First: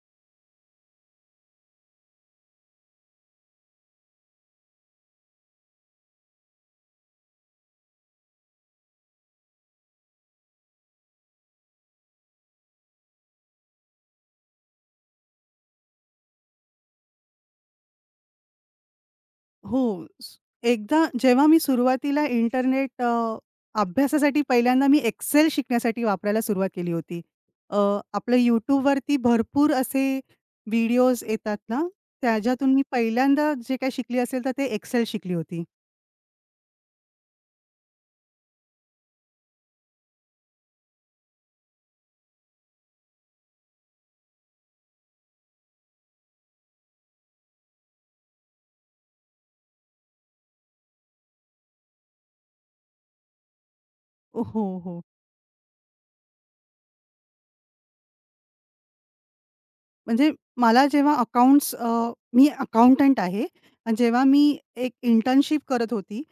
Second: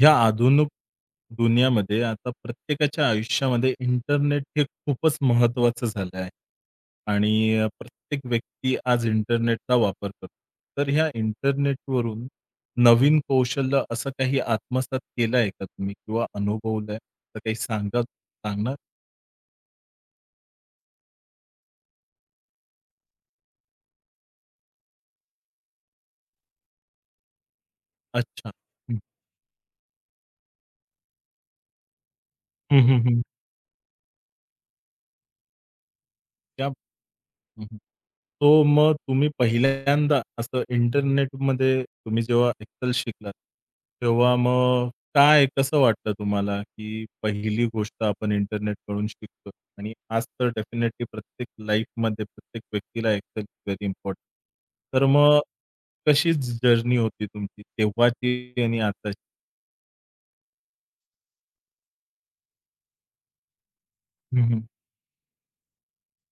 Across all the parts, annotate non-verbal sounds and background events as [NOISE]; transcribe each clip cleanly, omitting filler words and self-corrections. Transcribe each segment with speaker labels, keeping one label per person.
Speaker 1: ह्या आधुनिक दुनियामध्ये आता प्रत्येकाच्या आयुष्यामध्ये इंटरनेट हे खूपच महत्त्वाचं झालं आहे. आणि प्रत्येक व्यक्ती आज इंटरनेटचा वापर करतो. तर ह्या इंटरनेटवरून नवीन कौशल्य असं काही आत्मसात केलं आहे का तुम्ही किंवा अनुभवलंय? तर काही सांगा सांगणार?
Speaker 2: हो. एकदा जेव्हा मी सुरुवातीला अभ्यासासाठी पहिल्यांदा मी एक्सेल शिकण्यासाठी वापरायला सुरुवात केली होती. अ, आपलं
Speaker 1: अच्छा. हं.
Speaker 2: YouTubeवरती भरपूर असे व्हिडिओज येतात ना, त्याच्यातून
Speaker 1: हं,
Speaker 2: मी
Speaker 1: हं, हं.
Speaker 2: पहिल्यांदा जे काही शिकली असेल तर ते एक्सेल शिकली होती.
Speaker 1: हं, तो मग तुम्ही पहिल्यांदा असं इंटरनेटमध्ये तुम्ही जेव्हा Excel शिकलात, तेव्हा मग काय कसं वाटलं तुम्हाला, की पहिली गोष्ट आपण इंटरनेटकडून शिकतोय? आणि आज तर डेफिनेटली प्रत्येक लाईफमध्ये प्रत्येक व्यक्तीला Excel व्हेरी इम्पोर्टंट.
Speaker 2: हो, हो.
Speaker 1: तर मग कशी जर्नी होती तुमची तेव्हाची आणि आताची?
Speaker 2: म्हणजे मला मी अकाउंटंट आहे. आणि जेव्हा
Speaker 1: हं,
Speaker 2: मी
Speaker 1: हं.
Speaker 2: एक इंटर्नशिप करत होती,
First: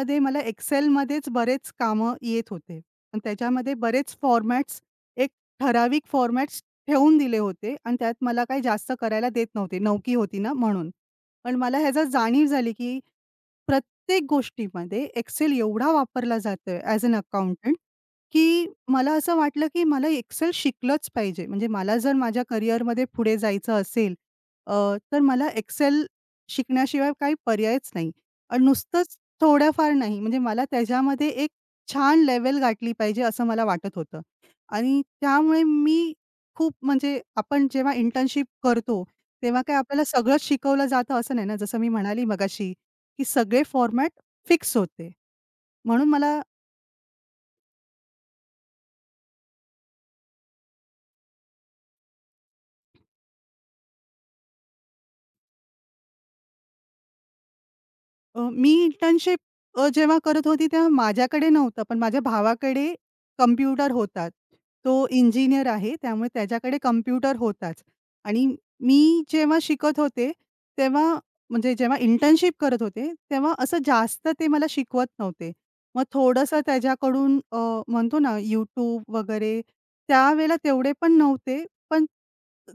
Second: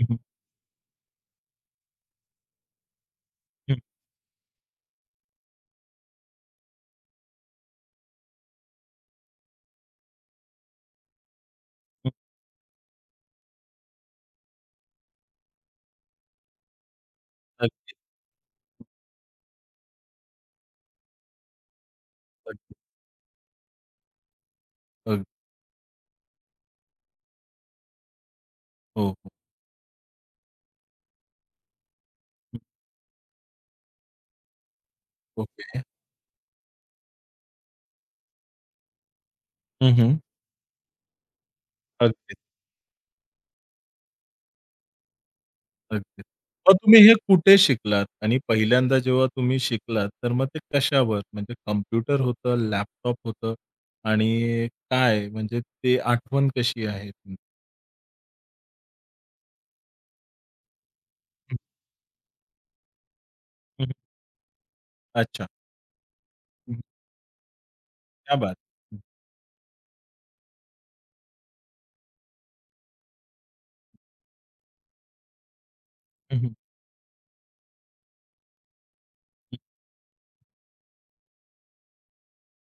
Speaker 1: हं, हं.
Speaker 2: मला Excelमध्येच बरेच कामं येत होते. आणि त्याच्यामध्ये
Speaker 1: हं,
Speaker 2: बरेच फॉर्मॅट्स एक ठराविक फॉर्मॅट्स ठेवून दिले होते आणि त्यात मला काही जास्त करायला देत नव्हते. नवकी होती ना म्हणून. पण मला ह्याचा
Speaker 1: हं.
Speaker 2: जाणीव झाली, की प्रत्येक गोष्टीमध्ये Excel एवढा वापरला जातोय ॲज अन अकाउंटंट
Speaker 1: अगदी,
Speaker 2: की मला असं वाटलं, की मला एक्सेल शिकलंच पाहिजे. म्हणजे मला जर माझ्या
Speaker 1: अगदी.
Speaker 2: करिअरमध्ये पुढे जायचं असेल, अ, तर
Speaker 1: अगदी.
Speaker 2: मला एक्सेल शिकण्याशिवाय काही पर्यायच नाही. आणि
Speaker 1: हो,
Speaker 2: नुसतंच
Speaker 1: हो.
Speaker 2: थोडंफार नाही, म्हणजे मला त्याच्यामध्ये एक छान लेवल गाठली पाहिजे असं मला वाटत होतं. आणि त्यामुळे
Speaker 1: ओके.
Speaker 2: मी खूप म्हणजे आपण जेव्हा इंटर्नशिप करतो, तेव्हा काय
Speaker 1: हं,
Speaker 2: आपल्याला
Speaker 1: हं.
Speaker 2: सगळंच शिकवलं जातं असं नाही ना. जसं मी म्हणाली
Speaker 1: अगदी.
Speaker 2: मगाशी, की सगळे फॉर्मॅट फिक्स होते. म्हणून
Speaker 1: अगदी. मग तुम्ही हे कुठे शिकलात? आणि पहिल्यांदा जेव्हा तुम्ही शिकलात, तर मग ते कशावर? म्हणजे कॉम्प्युटर होतं, लॅपटॉप होतं आणि काय? म्हणजे ते आठवण कशी आहे तुमची?
Speaker 2: मी जेव्हा करत होती तेव्हा माझ्याकडे
Speaker 1: हं,
Speaker 2: नव्हतं, पण माझ्या भावाकडे कॉम्प्युटर होता. तो
Speaker 1: अच्छा.
Speaker 2: इंजिनिअर आहे, त्यामुळे
Speaker 1: हं.
Speaker 2: त्याच्याकडे कॉम्प्युटर होताच.
Speaker 1: क्या
Speaker 2: आणि
Speaker 1: बात! हं.
Speaker 2: मी जेव्हा शिकत होते, तेव्हा म्हणजे जेव्हा इंटर्नशिप करत होते, तेव्हा असं जास्त ते मला शिकवत नव्हते. मग
Speaker 1: हं, हं.
Speaker 2: थोडंसं म्हणतो ना, YouTube वगैरे त्यावेळेला तेवढे पण नव्हते, पण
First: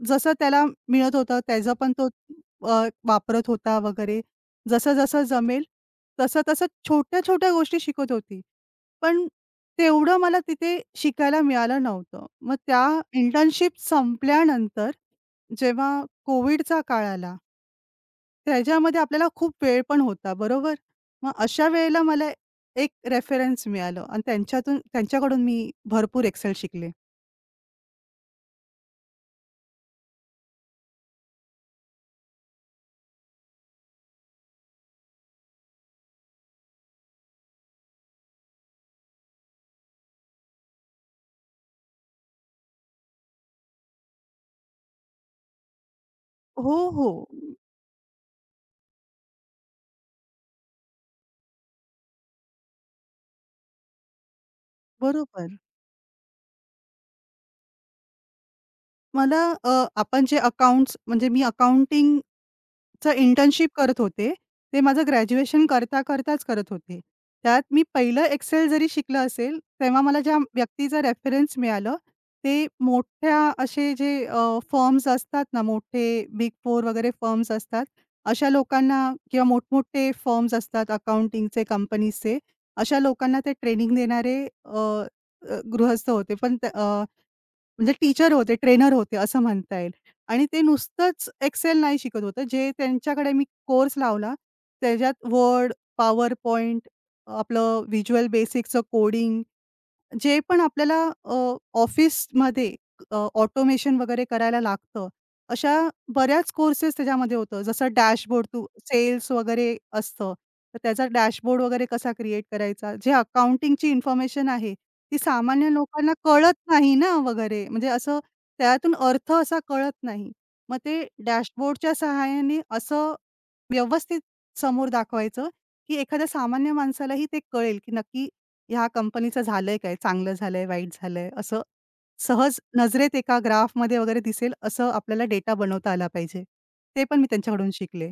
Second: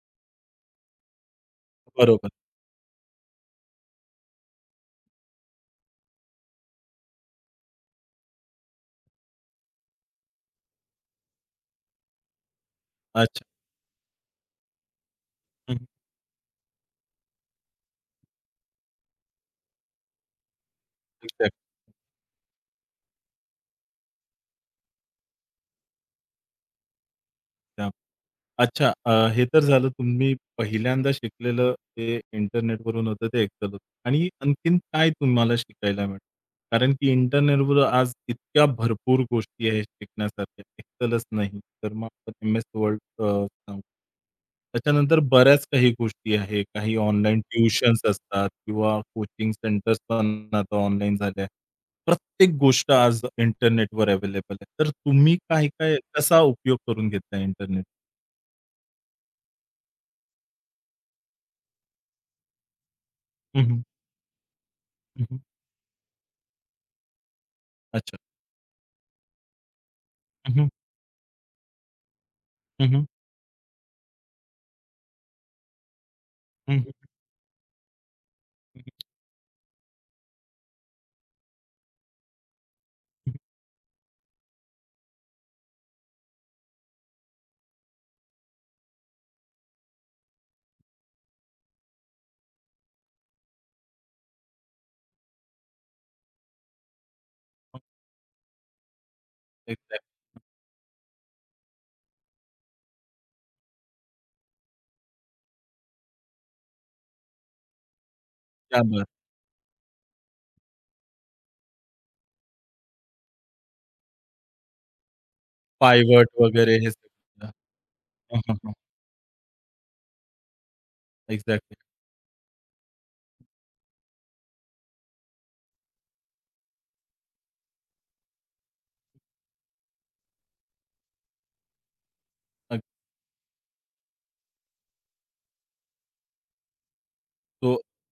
Speaker 2: जसं त्याला मिळत होतं त्याचं पण तो
Speaker 1: बरोबर.
Speaker 2: अ, वापरत होता वगैरे. जसं-जसं जमेल तसं-तसं छोट्या-छोट्या गोष्टी शिकत होती. पण तेवढं मला तिथे शिकायला मिळालं नव्हतं. मग त्या
Speaker 1: अच्छा.
Speaker 2: इंटर्नशिप संपल्यानंतर
Speaker 1: हं,
Speaker 2: जेव्हा कोविडचा काळ आला, त्याच्यामध्ये आपल्याला खूप वेळ पण होता, बरोबर? मग अशा वेळेला मला एक रेफरन्स मिळालं आणि त्यांच्याकडून मी भरपूर एक्सेल शिकले.
Speaker 1: त्या अच्छा हे तर झालं तुम्ही पहिल्यांदा शिकलेलं ते इंटरनेटवरून होतं ते एक्सेल होतं. आणि आणखीन काय तुम्हाला शिकायला मिळालं? कारण की इंटरनेटवर आज इतक्या भरपूर गोष्टी आहेत शिकण्यासारख्या. एक्सेलच नाही, तर मग आपण एम-एस वर्ड सांगू. त्याच्यानंतर बऱ्याच काही गोष्टी आहेत.
Speaker 2: हो,
Speaker 1: काही
Speaker 2: हो.
Speaker 1: ऑनलाईन ट्युशन्स असतात किंवा कोचिंग सेंटर्स पण आता ऑनलाईन झाल्या प्रत्येक गोष्ट आज इंटरनेटवर अवेलेबल आहे. तर तुम्ही
Speaker 2: बरोबर.
Speaker 1: काय-काय कसा उपयोग करून घेतला इंटरनेट?
Speaker 2: आपण जे अकाउंट्स म्हणजे मी अकाउंटिंगचं
Speaker 1: हं,
Speaker 2: इंटर्नशिप
Speaker 1: हं.
Speaker 2: करत होते. ते माझं
Speaker 1: हं,
Speaker 2: ग्रॅज्युएशन करता-करताच करत होते. त्यात मी
Speaker 1: अच्छा.
Speaker 2: पहिलं एक्सेल जरी शिकलं असेल, तेव्हा मला ज्या
Speaker 1: हं, हं.
Speaker 2: व्यक्तीचं रेफरन्स मिळालं, ते
Speaker 1: हं, हं.
Speaker 2: मोठ्या असे जे फर्म्स असतात ना, मोठे बिग
Speaker 1: हं,
Speaker 2: 4
Speaker 1: हं.
Speaker 2: वगैरे फर्म्स असतात. अशा लोकांना
Speaker 1: [LAUGHS]
Speaker 2: किंवा मोठमोठे फर्म्स असतात अकाउंटिंगचे, कंपनीजचे. अशा
Speaker 1: हं,
Speaker 2: लोकांना ते ट्रेनिंग देणारे अ, अ, गृहस्थ होते. पण म्हणजे टीचर होते, ट्रेनर होते असं म्हणता येईल. आणि ते नुसतंच एक्सेल नाही शिकत होतं. जे त्यांच्याकडे मी कोर्स लावला त्याच्यात Word, PowerPoint आपलं व्हिज्युअल बेसिकचं कोडिंग जे पण आपल्याला अ, ऑफिसमध्ये ऑटोमेशन वगैरे करायला लागतं, अशा बऱ्याच कोर्सेस त्याच्यामध्ये होतं. जसं डॅशबोर्ड तू
Speaker 1: त्यामुळे
Speaker 2: सेल्स वगैरे असतं, तर त्याचा डॅशबोर्ड वगैरे कसा क्रिएट करायचा? जे अकाउंटिंगची इन्फॉर्मेशन आहे, ती सामान्य लोकांना
Speaker 1: पायवट
Speaker 2: कळत
Speaker 1: वगैरे हे
Speaker 2: नाही ना
Speaker 1: सगळं.
Speaker 2: वगैरे. म्हणजे असं
Speaker 1: हां, हां, हां.
Speaker 2: त्यातून अर्थ असा कळत नाही. मग ते
Speaker 1: एक्झॅक्टली.
Speaker 2: डॅशबोर्डच्या सहाय्याने असं व्यवस्थित समोर दाखवायचं, की एखाद्या सामान्य माणसालाही ते कळेल, की नक्की ह्या कंपनीचं झालंय काय? चांगलं झालंय, वाईट झालंय? असं सहज नजरेत एका ग्राफमध्ये वगैरे दिसेल असं आपल्याला डेटा बनवता आला पाहिजे. ते पण मी त्यांच्याकडून
Speaker 1: तो
Speaker 2: शिकले.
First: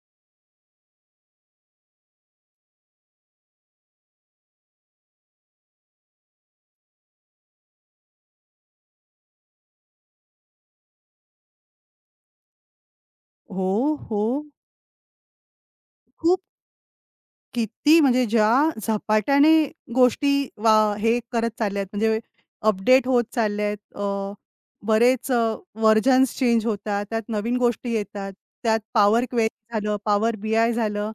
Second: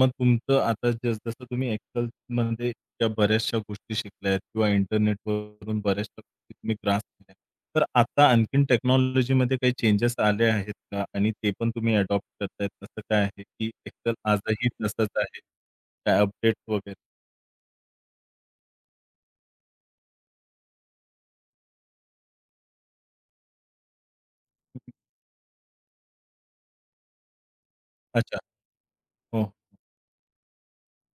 Speaker 1: मग तुमचं आता जस जसं तुम्ही एक्सेलमध्ये त्या बऱ्याचशा गोष्टी शिकल्यात किंवा इंटरनेटवरून बऱ्याचशा गोष्टी तुम्ही ग्रास केल्या. तर आता आणखीन टेक्नॉलॉजीमध्ये काही चेंजेस आले आहेत का? आणि ते पण तुम्ही अडॉप्ट करतायत असं काय आहे,
Speaker 2: हो,
Speaker 1: की एक्सेल
Speaker 2: हो.
Speaker 1: आजही तसंच आहे? काय
Speaker 2: खूप
Speaker 1: अपडेट वगैरे?
Speaker 2: किती म्हणजे ज्या झपाट्याने गोष्टी वा हे करत चालल्यात म्हणजे अपडेट होत चालल्यात. बरेच व्हर्जन्स चेंज होतात. त्यात नवीन गोष्टी येतात.
Speaker 1: अच्छा.
Speaker 2: त्यात पॉवर
Speaker 1: हो.
Speaker 2: क्वेरी झालं, पॉवर बीआय झालं.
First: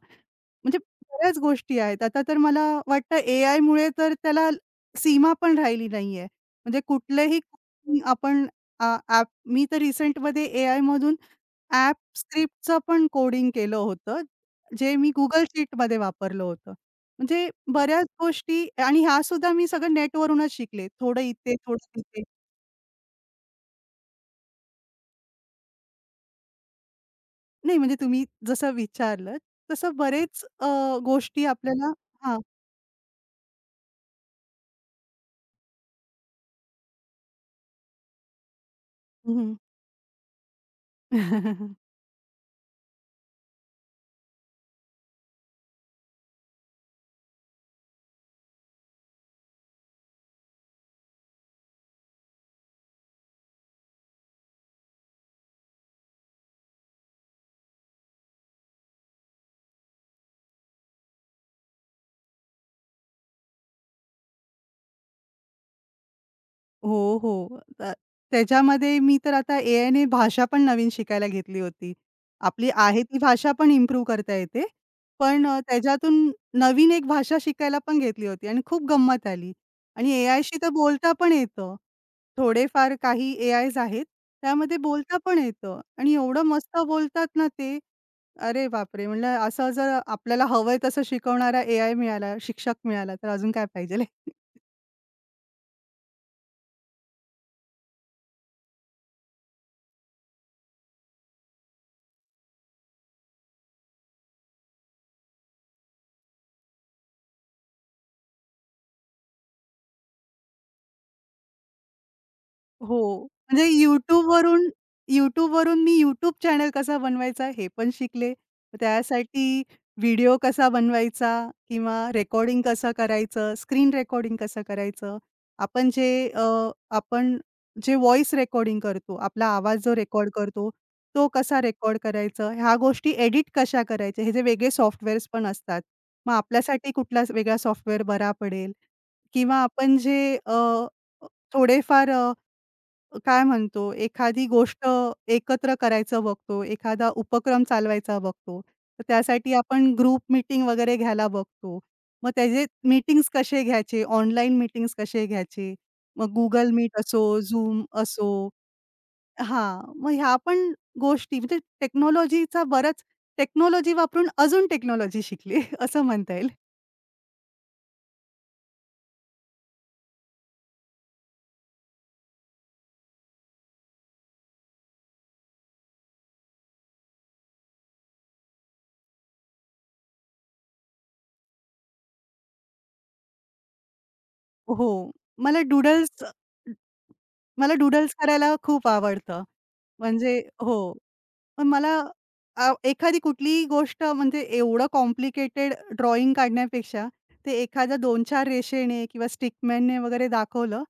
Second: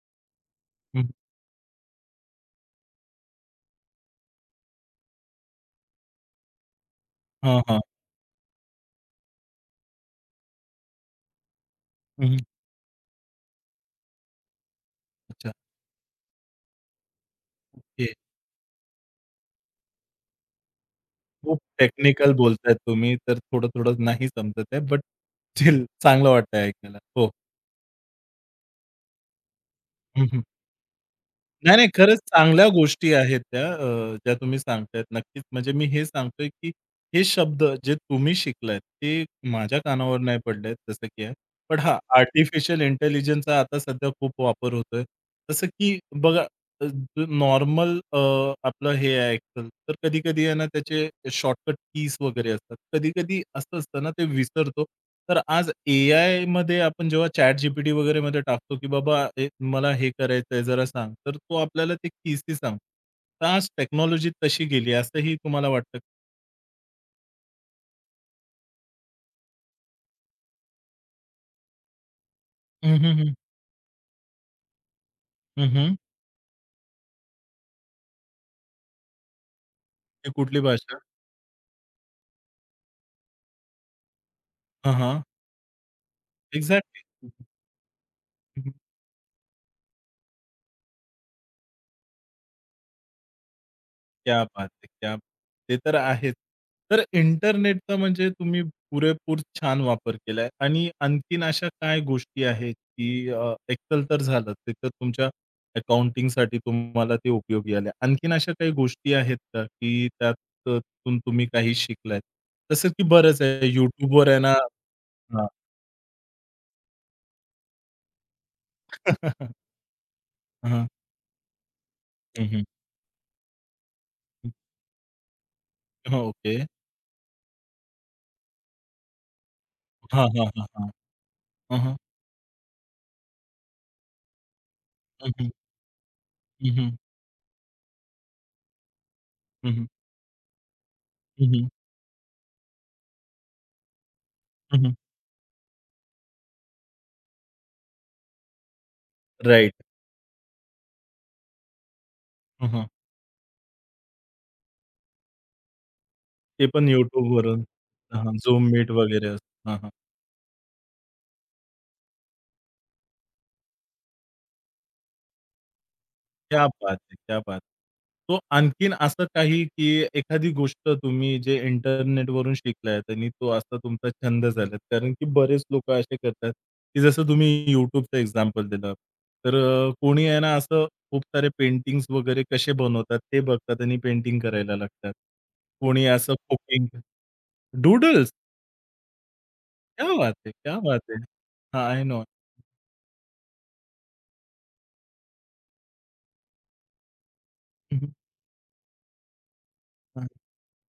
Speaker 2: म्हणजे
Speaker 1: हं.
Speaker 2: बऱ्याच गोष्टी आहेत. आता तर मला वाटतं एआयमुळे तर त्याला सीमा पण राहिली नाहीये. म्हणजे कुठलेही
Speaker 1: हां, हां.
Speaker 2: आपण ॲप मी तर रिसेंटमध्ये एआयमधून ॲप
Speaker 1: हं,
Speaker 2: स्क्रिप्टचं पण कोडिंग केलं होतं, जे मी Google
Speaker 1: अच्छा.
Speaker 2: शीटमध्ये वापरलं होतं. म्हणजे बऱ्याच
Speaker 1: ओके.
Speaker 2: गोष्टी आणि ह्या सुद्धा मी सगळं नेटवरूनच शिकले. थोडं इथे,
Speaker 1: खूप
Speaker 2: थोडं तिथे.
Speaker 1: टेक्निकल बोलतायत तुम्ही, तर थोडं-थोडं नाही समजत आहे, बट चांगलं वाटतंय ऐकायला. हो.
Speaker 2: नाही म्हणजे तुम्ही जसं विचारलंत तसं बरेच गोष्टी
Speaker 1: नाही, नाही.
Speaker 2: आपल्याला
Speaker 1: खरंच
Speaker 2: हां.
Speaker 1: चांगल्या गोष्टी आहेत त्या ज्या तुम्ही सांगतायत. नक्कीच म्हणजे मी हे सांगतोय, की हे शब्द जे तुम्ही शिकलात, ते
Speaker 2: हं.
Speaker 1: माझ्या कानावर नाही पडलेत जसं की आहे. पण
Speaker 2: [LAUGHS]
Speaker 1: हां, आर्टिफिशियल इंटेलिजन्सचा आता सध्या खूप वापर होतोय. जसं की बघा नॉर्मल आपलं हे आहे एक्सेल. तर कधी-कधी आहे ना, त्याचे शॉर्टकट कीज वगैरे असतात. कधी-कधी असं असतं ना, ते विसरतो. तर आज ए एआयमध्ये आपण जेव्हा ChatGPT वगैरेमध्ये टाकतो, की "बाबा, ए, मला हे करायचं आहे, जरा सांग." तर तो आपल्याला ते कीजही सांगतो. तर आज टेक्नॉलॉजी तशी गेली असंही तुम्हाला वाटतं?
Speaker 2: हो, हो. त्याच्यामध्ये मी तर आता एआयने भाषा पण नवीन शिकायला घेतली होती. आपली
Speaker 1: हं,
Speaker 2: आहे
Speaker 1: हं,
Speaker 2: ती
Speaker 1: हं.
Speaker 2: भाषा पण इम्प्रूव्ह करता येते.
Speaker 1: हं, हं.
Speaker 2: त्याच्यातून नवीन एक भाषा शिकायला पण घेतली होती आणि खूप गंमत आली आणि
Speaker 1: ही
Speaker 2: एआयशी
Speaker 1: कुठली
Speaker 2: तर
Speaker 1: भाषा?
Speaker 2: बोलता पण येतं. थोडेफार काही एआयज आहेत, त्यामध्ये
Speaker 1: हां,
Speaker 2: बोलता
Speaker 1: हां.
Speaker 2: पण येतं आणि एवढं मस्त बोलतात
Speaker 1: एक्झॅक्टली.
Speaker 2: ना ते. अरे बापरे! म्हणलं असं जर आपल्याला हवंय तसं शिकवणारा एआय मिळाला, शिक्षक मिळाला तर अजून काय पाहिजे.
Speaker 1: क्या बात है! क्या ते तर आहेच. तर इंटरनेटचा म्हणजे तुम्ही पुरेपूर छान वापर केलाय आणि आणखीन अशा काय गोष्टी आहेत, की Excel तर झालं, ते तर तुमच्या अकाउंटिंगसाठी तुम्हाला ते उपयोगी आले. आणखीन अशा काही गोष्टी आहेत का, की त्यातून तुम्ही काही शिकलात? तसं
Speaker 2: हो.
Speaker 1: की बरंच
Speaker 2: म्हणजे
Speaker 1: आहे YouTubeवर आहे ना
Speaker 2: YouTube
Speaker 1: हां.
Speaker 2: YouTubeवरून मी YouTube चॅनल कसा बनवायचा हे पण शिकले. त्यासाठी
Speaker 1: [LAUGHS]
Speaker 2: व्हिडिओ कसा
Speaker 1: हां.
Speaker 2: बनवायचा किंवा
Speaker 1: हं,
Speaker 2: रेकॉर्डिंग
Speaker 1: हं.
Speaker 2: कसं करायचं, स्क्रीन रेकॉर्डिंग कसं करायचं. आपण जे
Speaker 1: हं,
Speaker 2: अ,
Speaker 1: ओके.
Speaker 2: आपण जे व्हॉईस रेकॉर्डिंग करतो, आपला आवाज जो
Speaker 1: हां,
Speaker 2: रेकॉर्ड
Speaker 1: हां, हां,
Speaker 2: करतो,
Speaker 1: हां.
Speaker 2: तो कसा
Speaker 1: हं, हं.
Speaker 2: रेकॉर्ड करायचा, ह्या गोष्टी एडिट कशा करायच्या, हे जे वेगळे सॉफ्टवेअर्स पण असतात. मग
Speaker 1: हं, हं.
Speaker 2: आपल्यासाठी कुठला वेगळा सॉफ्टवेअर बरा पडेल किंवा
Speaker 1: हं, हं. हं, हं. हं, हं.
Speaker 2: थोडेफार काय म्हणतो, एखादी गोष्ट एकत्र करायचं बघतो, एखादा उपक्रम चालवायचा बघतो. तर त्यासाठी
Speaker 1: राइट.
Speaker 2: आपण ग्रुप मीटिंग वगैरे घ्यायला बघतो. मग त्याचे मीटिंग्स कसे घ्यायचे, ऑनलाईन मीटिंग्स कसे घ्यायचे, मग
Speaker 1: ते
Speaker 2: Google
Speaker 1: पण
Speaker 2: Meet असो,
Speaker 1: YouTubeवरून.
Speaker 2: Zoom असो
Speaker 1: हां, Zoom Meet वगैरे असतं. हां,
Speaker 2: हां,
Speaker 1: हां.
Speaker 2: मग ह्या पण गोष्टी म्हणजे टेक्नॉलॉजीचा बराच टेक्नॉलॉजी वापरून अजून टेक्नॉलॉजी शिकली [LAUGHS] असं म्हणता येईल.
Speaker 1: क्या बात है! क्या बात है! तो आणखीन असं काही, की एखादी गोष्ट तुम्ही जे इंटरनेटवरून शिकलायत आणि तो असा तुमचा छंद झाला. कारण की बरेच लोकं असे करतात, की जसं तुम्ही YouTubeचं एक्झाम्पल दिलं. तर कोणी आहे ना असं खूप सारे पेंटिंग्स वगैरे कसे बनवतात ते बघतात आणि पेंटिंग करायला
Speaker 2: हो,
Speaker 1: लागतात.
Speaker 2: मला
Speaker 1: कोणी
Speaker 2: डूडल्स
Speaker 1: असं कुकिंग
Speaker 2: मला डूडल्स
Speaker 1: डूडल्स!
Speaker 2: करायला खूप आवडतं.
Speaker 1: क्या बात
Speaker 2: म्हणजे
Speaker 1: है! क्या
Speaker 2: हो.
Speaker 1: बात है!
Speaker 2: पण
Speaker 1: हां,
Speaker 2: मला
Speaker 1: आय नो.
Speaker 2: एखादी कुठलीही गोष्ट म्हणजे एवढं कॉम्प्लिकेटेड ड्रॉइंग काढण्यापेक्षा ते एखाद्या
Speaker 1: हं, हं.
Speaker 2: 2-4 रेषेने किंवा स्टिकमॅनने
Speaker 1: हां,
Speaker 2: वगैरे दाखवलं,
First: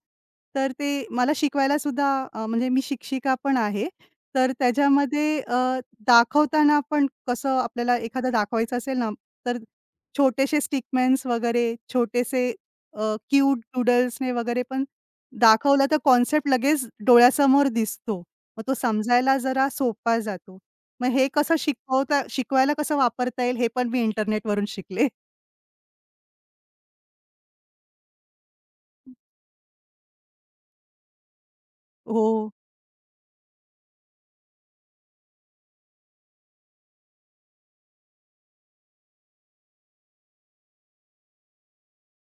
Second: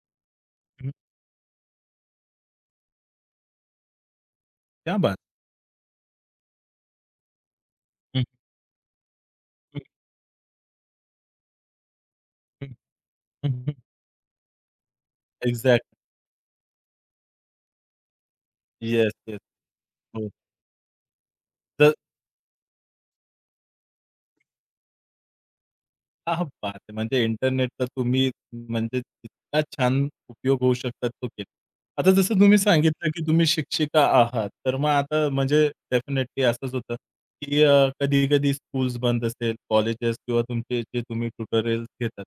Speaker 2: तर
Speaker 1: हं.
Speaker 2: ते मला शिकवायला सुद्धा म्हणजे मी शिक्षिका पण आहे. तर
Speaker 1: क्या बात!
Speaker 2: दाखवताना पण कसं आपल्याला
Speaker 1: हं.
Speaker 2: एखादं दाखवायचं असेल ना, तर
Speaker 1: [LAUGHS] हं,
Speaker 2: छोटेसे स्टिकमॅन्स वगैरे, छोटेसे
Speaker 1: हं,
Speaker 2: क्यूट
Speaker 1: हं, हं.
Speaker 2: डूडल्सने वगैरे पण दाखवलं
Speaker 1: एक्झॅक्टली.
Speaker 2: तर कॉन्सेप्ट लगेच डोळ्यासमोर दिसतो. मग तो
Speaker 1: येस,
Speaker 2: समजायला
Speaker 1: येस.
Speaker 2: जरा सोपा
Speaker 1: हो.
Speaker 2: जातो. मग हे कसं
Speaker 1: तर
Speaker 2: शिकवता शिकवायला कसं वापरता येईल हे पण मी इंटरनेटवरून शिकले.
Speaker 1: क्या बात है! म्हणजे इंटरनेटचा तुम्ही म्हणजे इतका छान उपयोग होऊ शकतात तो केला. आता जसं
Speaker 2: हो,
Speaker 1: तुम्ही सांगितलं, की तुम्ही शिक्षिका आहात, तर मग आता म्हणजे डेफिनेटली असंच होतं, की कधी-कधी स्कूल्स बंद असेल, कॉलेजेस किंवा तुमचे जे तुम्ही ट्युटोरियल्स घेतात.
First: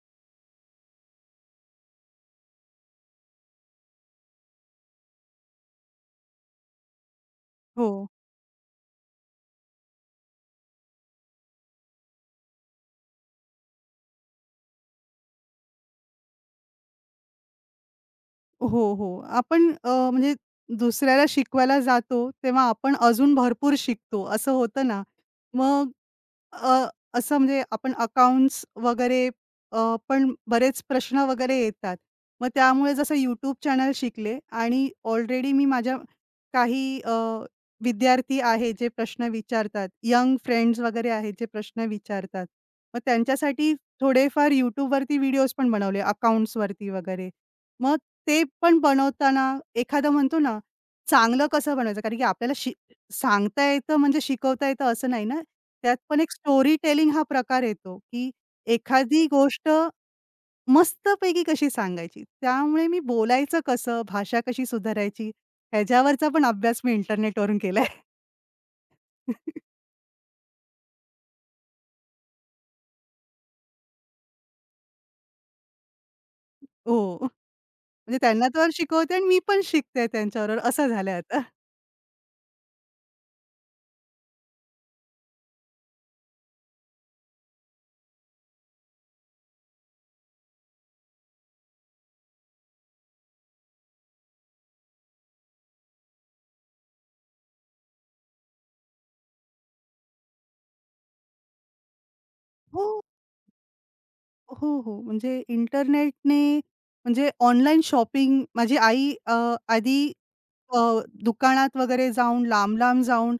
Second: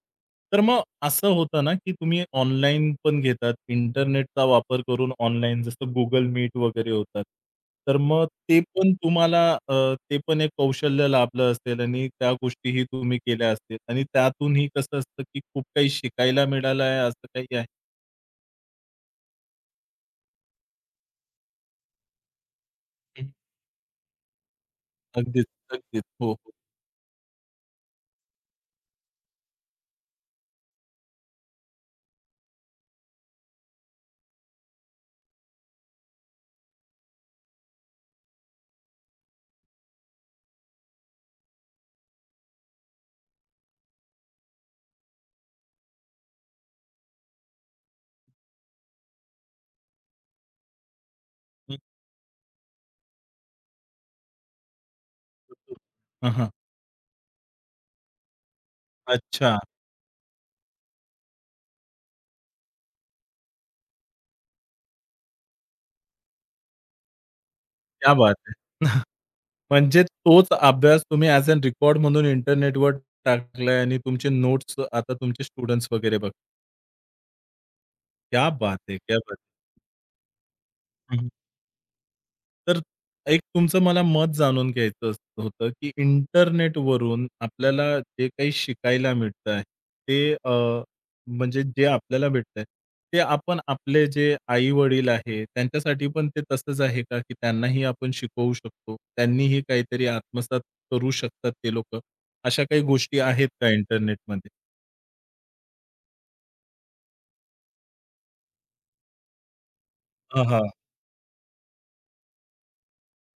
Speaker 1: तर मग असं होतं ना, की तुम्ही ऑनलाईन पण घेतात, इंटरनेटचा वापर करून ऑनलाईन जसं Google Meet वगैरे होतात.
Speaker 2: हो.
Speaker 1: तर मग ते पण तुम्हाला ते पण एक कौशल्य लाभलं असेल आणि त्या गोष्टीही तुम्ही केल्या असतील आणि त्यातूनही कसं असतं, की खूप काही शिकायला मिळालं आहे असं काही आहे?
Speaker 2: हो, हो. म्हणजे दुसऱ्याला शिकवायला जातो, तेव्हा आपण
Speaker 1: हं.
Speaker 2: अजून भरपूर शिकतो असं होतं ना.
Speaker 1: अगदीच,
Speaker 2: मग
Speaker 1: अगदीच. हो, हो.
Speaker 2: अ, असं म्हणजे आपण अकाउंट्स वगैरे अ, पण बरेच प्रश्न वगैरे येतात. मग त्यामुळे जसं YouTube चॅनल शिकले आणि ऑलरेडी मी माझ्या काही विद्यार्थी आहे जे प्रश्न विचारतात. यंग फ्रेंड्स वगैरे आहेत जे प्रश्न विचारतात. मग त्यांच्यासाठी थोडेफार YouTubeवरती व्हिडिओज पण बनवले अकाउंट्सवरती वगैरे. मग ते पण बनवताना एखादा म्हणतो ना, चांगलं कसं
Speaker 1: हं,
Speaker 2: बनवायचं कारण की आपल्याला शिक सांगता येतं म्हणजे शिकवता येतं असं नाही ना. त्यात पण
Speaker 1: हां,
Speaker 2: एक
Speaker 1: हां.
Speaker 2: स्टोरी टेलिंग हा प्रकार येतो, की एखादी
Speaker 1: अच्छा,
Speaker 2: गोष्ट मस्तपैकी कशी सांगायची. त्यामुळे मी बोलायचं कसं, भाषा कशी सुधारायची, ह्याच्यावरचा पण अभ्यास मी इंटरनेटवरून केलाय.
Speaker 1: क्या बात है! [LAUGHS]
Speaker 2: [LAUGHS]
Speaker 1: म्हणजे तोच अभ्यास तुम्ही ॲज अन रेकॉर्ड म्हणून इंटरनेटवर टाकलाय आणि तुमचे नोट्स आता तुमचे स्टुडंट्स वगैरे बघ
Speaker 2: हो. म्हणजे त्यांना
Speaker 1: क्या
Speaker 2: तर
Speaker 1: बात है!
Speaker 2: शिकवते
Speaker 1: क्या
Speaker 2: आणि
Speaker 1: बात
Speaker 2: मी पण शिकते त्यांच्याबरोबर असं झालंय
Speaker 1: है!
Speaker 2: आता.
Speaker 1: तर एक तुमचं मला मत जाणून घ्यायचं असं होतं, की इंटरनेटवरून आपल्याला जे काही शिकायला मिळतं आहे, ते म्हणजे जे आपल्याला भेटतंय, ते आपण आपले जे आई-वडील आहेत, त्यांच्यासाठी पण ते तसंच आहे का, की त्यांनाही आपण शिकवू शकतो? त्यांनीही काहीतरी आत्मसात करू शकतात ते लोकं? अशा काही
Speaker 2: हो,
Speaker 1: गोष्टी आहेत का इंटरनेटमध्ये?
Speaker 2: हो, हो. म्हणजे इंटरनेटने म्हणजे ऑनलाईन शॉपिंग माझी आई आधी
Speaker 1: हां, हां.
Speaker 2: अ, दुकानात वगैरे जाऊन, लांब-लांब जाऊन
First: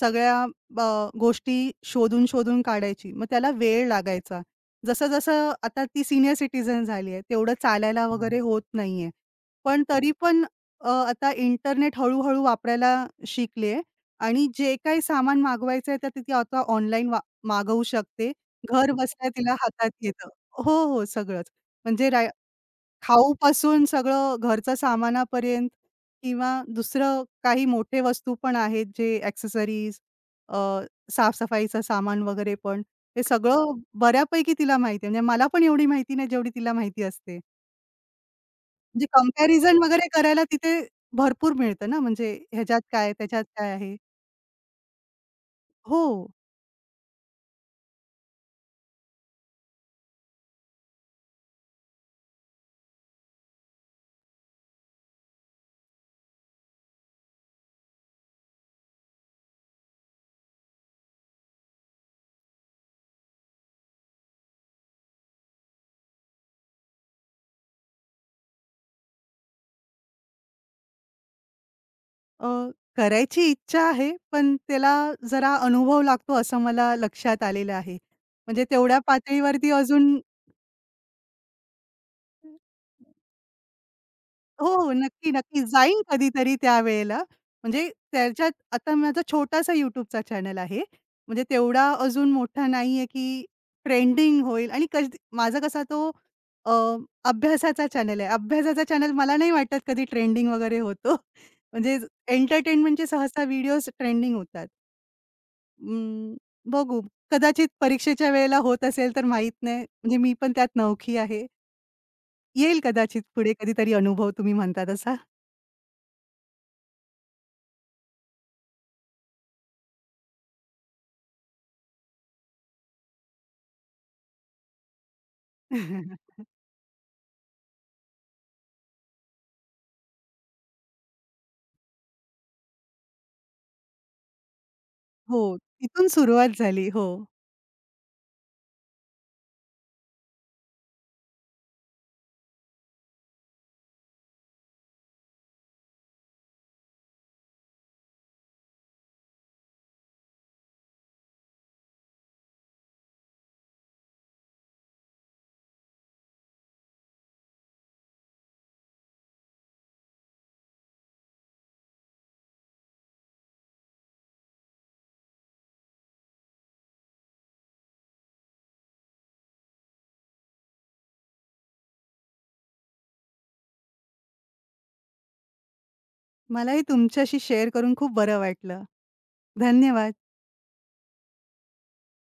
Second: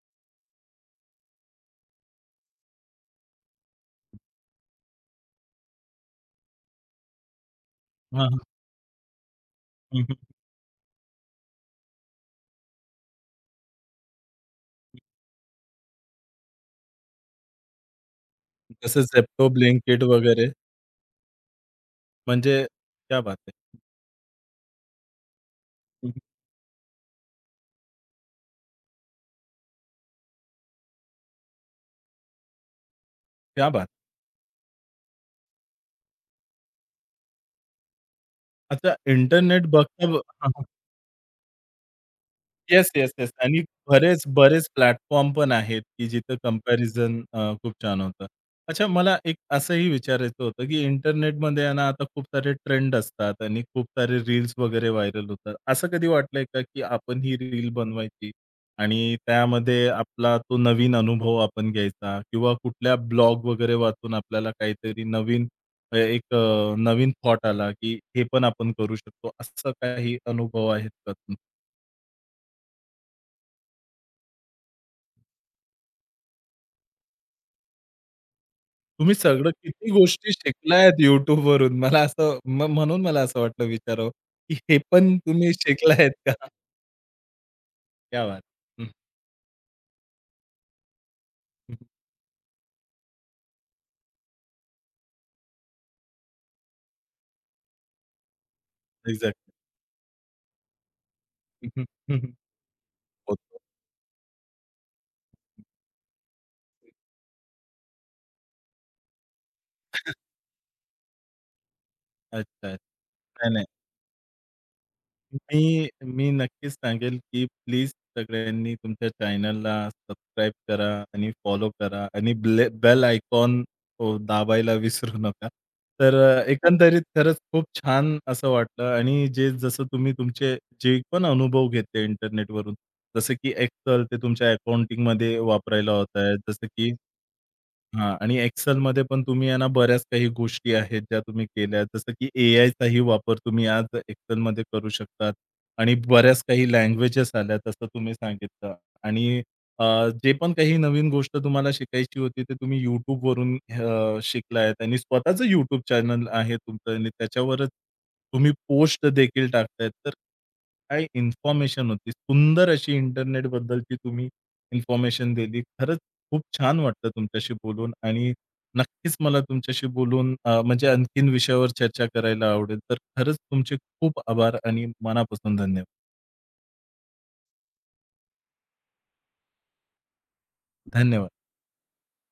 Speaker 2: सगळ्या अ, गोष्टी शोधून-शोधून काढायची. मग त्याला वेळ लागायचा. जसं-जसं आता ती सीनियर सिटीझन झाली आहे, तेवढं चालायला
Speaker 1: हां, हां.
Speaker 2: वगैरे होत नाहीये. पण
Speaker 1: हं,
Speaker 2: तरी
Speaker 1: हं.
Speaker 2: पण आता इंटरनेट हळू-हळू वापरायला शिकली आहे आणि जे काही सामान मागवायचं आहे, तर ती आता ऑनलाईन मागवू शकते. घर
Speaker 1: जसं
Speaker 2: बसल्या
Speaker 1: Zepto,
Speaker 2: तिला हातात
Speaker 1: Blinkit
Speaker 2: येतं.
Speaker 1: वगैरे
Speaker 2: हो, हो. सगळंच. म्हणजे रा
Speaker 1: म्हणजे क्या बात है!
Speaker 2: खाऊपासून सगळं घरचं सामानापर्यंत
Speaker 1: हं,
Speaker 2: किंवा दुसरं काही मोठे वस्तू पण आहेत जे एक्सेसरीज अ, साफ-सफाईचं सामान वगैरे पण. हे
Speaker 1: क्या
Speaker 2: सगळं
Speaker 1: बात!
Speaker 2: बऱ्यापैकी तिला माहिती आहे. म्हणजे मला पण एवढी माहिती नाही जेवढी तिला माहिती असते.
Speaker 1: अच्छा,
Speaker 2: म्हणजे
Speaker 1: इंटरनेट
Speaker 2: कंपॅरिझन
Speaker 1: बघता
Speaker 2: वगैरे
Speaker 1: ब
Speaker 2: करायला
Speaker 1: हां, हां.
Speaker 2: तिथे भरपूर मिळतं ना, म्हणजे ह्याच्यात
Speaker 1: येस, येस,
Speaker 2: काय,
Speaker 1: येस.
Speaker 2: त्याच्यात
Speaker 1: आणि
Speaker 2: काय आहे.
Speaker 1: बरेच, बरेच प्लॅटफॉर्म पण आहेत,
Speaker 2: हो.
Speaker 1: की जिथं कम्पॅरिझन खूप छान होतं. अच्छा, मला एक असंही विचारायचं होतं, की इंटरनेटमध्ये आहे ना, आता खूप सारे ट्रेंड असतात आणि खूप सारे रील्स वगैरे व्हायरल होतात. असं कधी वाटलंय का, की आपण ही रील बनवायची आणि त्यामध्ये आपला तो नवीन अनुभव आपण घ्यायचा किंवा कुठल्या ब्लॉग वगैरे वाचून आपल्याला काहीतरी नवीन एक नवीन थॉट आला, की हे पण आपण करू शकतो. असं काही अनुभव आहेत का
Speaker 2: अ, करायची इच्छा आहे, पण त्याला जरा अनुभव लागतो असं मला लक्षात आलेलं आहे. म्हणजे तेवढ्या
Speaker 1: तुम्ही सगळं
Speaker 2: पातळीवरती
Speaker 1: किती
Speaker 2: अजून
Speaker 1: गोष्टी शिकलायत YouTubeवरून. मला असं
Speaker 2: हो,
Speaker 1: म्हणून मला असं वाटलं विचारावं, की हे
Speaker 2: हो.
Speaker 1: पण
Speaker 2: नक्की,
Speaker 1: तुम्ही
Speaker 2: नक्की. जाईन
Speaker 1: शिकलायत का?
Speaker 2: कधीतरी त्यावेळेला. म्हणजे
Speaker 1: क्या बात!
Speaker 2: त्याच्यात
Speaker 1: हं,
Speaker 2: आता माझा छोटासा YouTubeचा चॅनल आहे. म्हणजे
Speaker 1: हं.
Speaker 2: तेवढा अजून मोठा नाहीये, की ट्रेंडिंग होईल आणि कधी माझा कसा तो अ, अभ्यासाचा चॅनल आहे. अभ्यासाचा चॅनल मला नाही
Speaker 1: एक्झॅक्टली.
Speaker 2: वाटत कधी ट्रेंडिंग वगैरे होतो. [LAUGHS]
Speaker 1: हं, हं.
Speaker 2: म्हणजे
Speaker 1: हं, हं.
Speaker 2: एंटरटेनमेंटचे सहसा
Speaker 1: होतं.
Speaker 2: व्हिडिओज ट्रेंडिंग होतात. अं, बघू. कदाचित परीक्षेच्या वेळेला होत असेल तर माहीत नाही. म्हणजे मी पण त्यात नवखी आहे.
Speaker 1: अच्छा.
Speaker 2: येईल कदाचित
Speaker 1: नाही,
Speaker 2: पुढे
Speaker 1: नाही.
Speaker 2: कधीतरी अनुभव तुम्ही म्हणता तसा.
Speaker 1: मी मी नक्कीच सांगेल, की प्लीज सगळ्यांनी तुमच्या चॅनलला सबस्क्राईब करा आणि फॉलो करा आणि ब्ले बेल आयकॉन हो, दाबायला विसरू नका. तर
Speaker 2: [LAUGHS]
Speaker 1: एकंदरीत खरंच खूप छान असं वाटलं आणि जे जसं तुम्ही तुमचे जे पण अनुभव घेतले इंटरनेटवरून, जसं की Excel ते तुमच्या अकाउंटिंगमध्ये
Speaker 2: हो,
Speaker 1: वापरायला
Speaker 2: तिथून
Speaker 1: होत आहेत,
Speaker 2: सुरुवात
Speaker 1: जसं
Speaker 2: झाली.
Speaker 1: की
Speaker 2: हो.
Speaker 1: हां. आणि Excelमध्ये पण तुम्ही आहे ना, बऱ्याच काही गोष्टी आहेत ज्या तुम्ही केल्या. जसं की एआयचाही वापर तुम्ही आज Excelमध्ये करू शकतात आणि बऱ्याच काही लँग्वेजेस आल्या तसं तुम्ही सांगितलं. आणि अ, जे पण काही नवीन गोष्ट तुम्हाला शिकायची होती ते तुम्ही YouTubeवरून शिकलायत आणि स्वतःचं YouTube चॅनल आहे तुमचं आणि त्याच्यावरच तुम्ही पोस्ट देखील टाकतायत. तर काय इन्फॉर्मेशन होती. सुंदर अशी इंटरनेटबद्दलची तुम्ही इन्फॉर्मेशन दिली. खरंच खूप छान वाटलं तुमच्याशी बोलून आणि नक्कीच मला तुमच्याशी बोलून म्हणजे आणखीन विषयावर चर्चा करायला आवडेल. तर खरंच तुमचे खूप आभार आणि मनापासून धन्यवाद.
Speaker 2: मलाही तुमच्याशी शेअर करून खूप बरं वाटलं. धन्यवाद.
Speaker 1: धन्यवाद.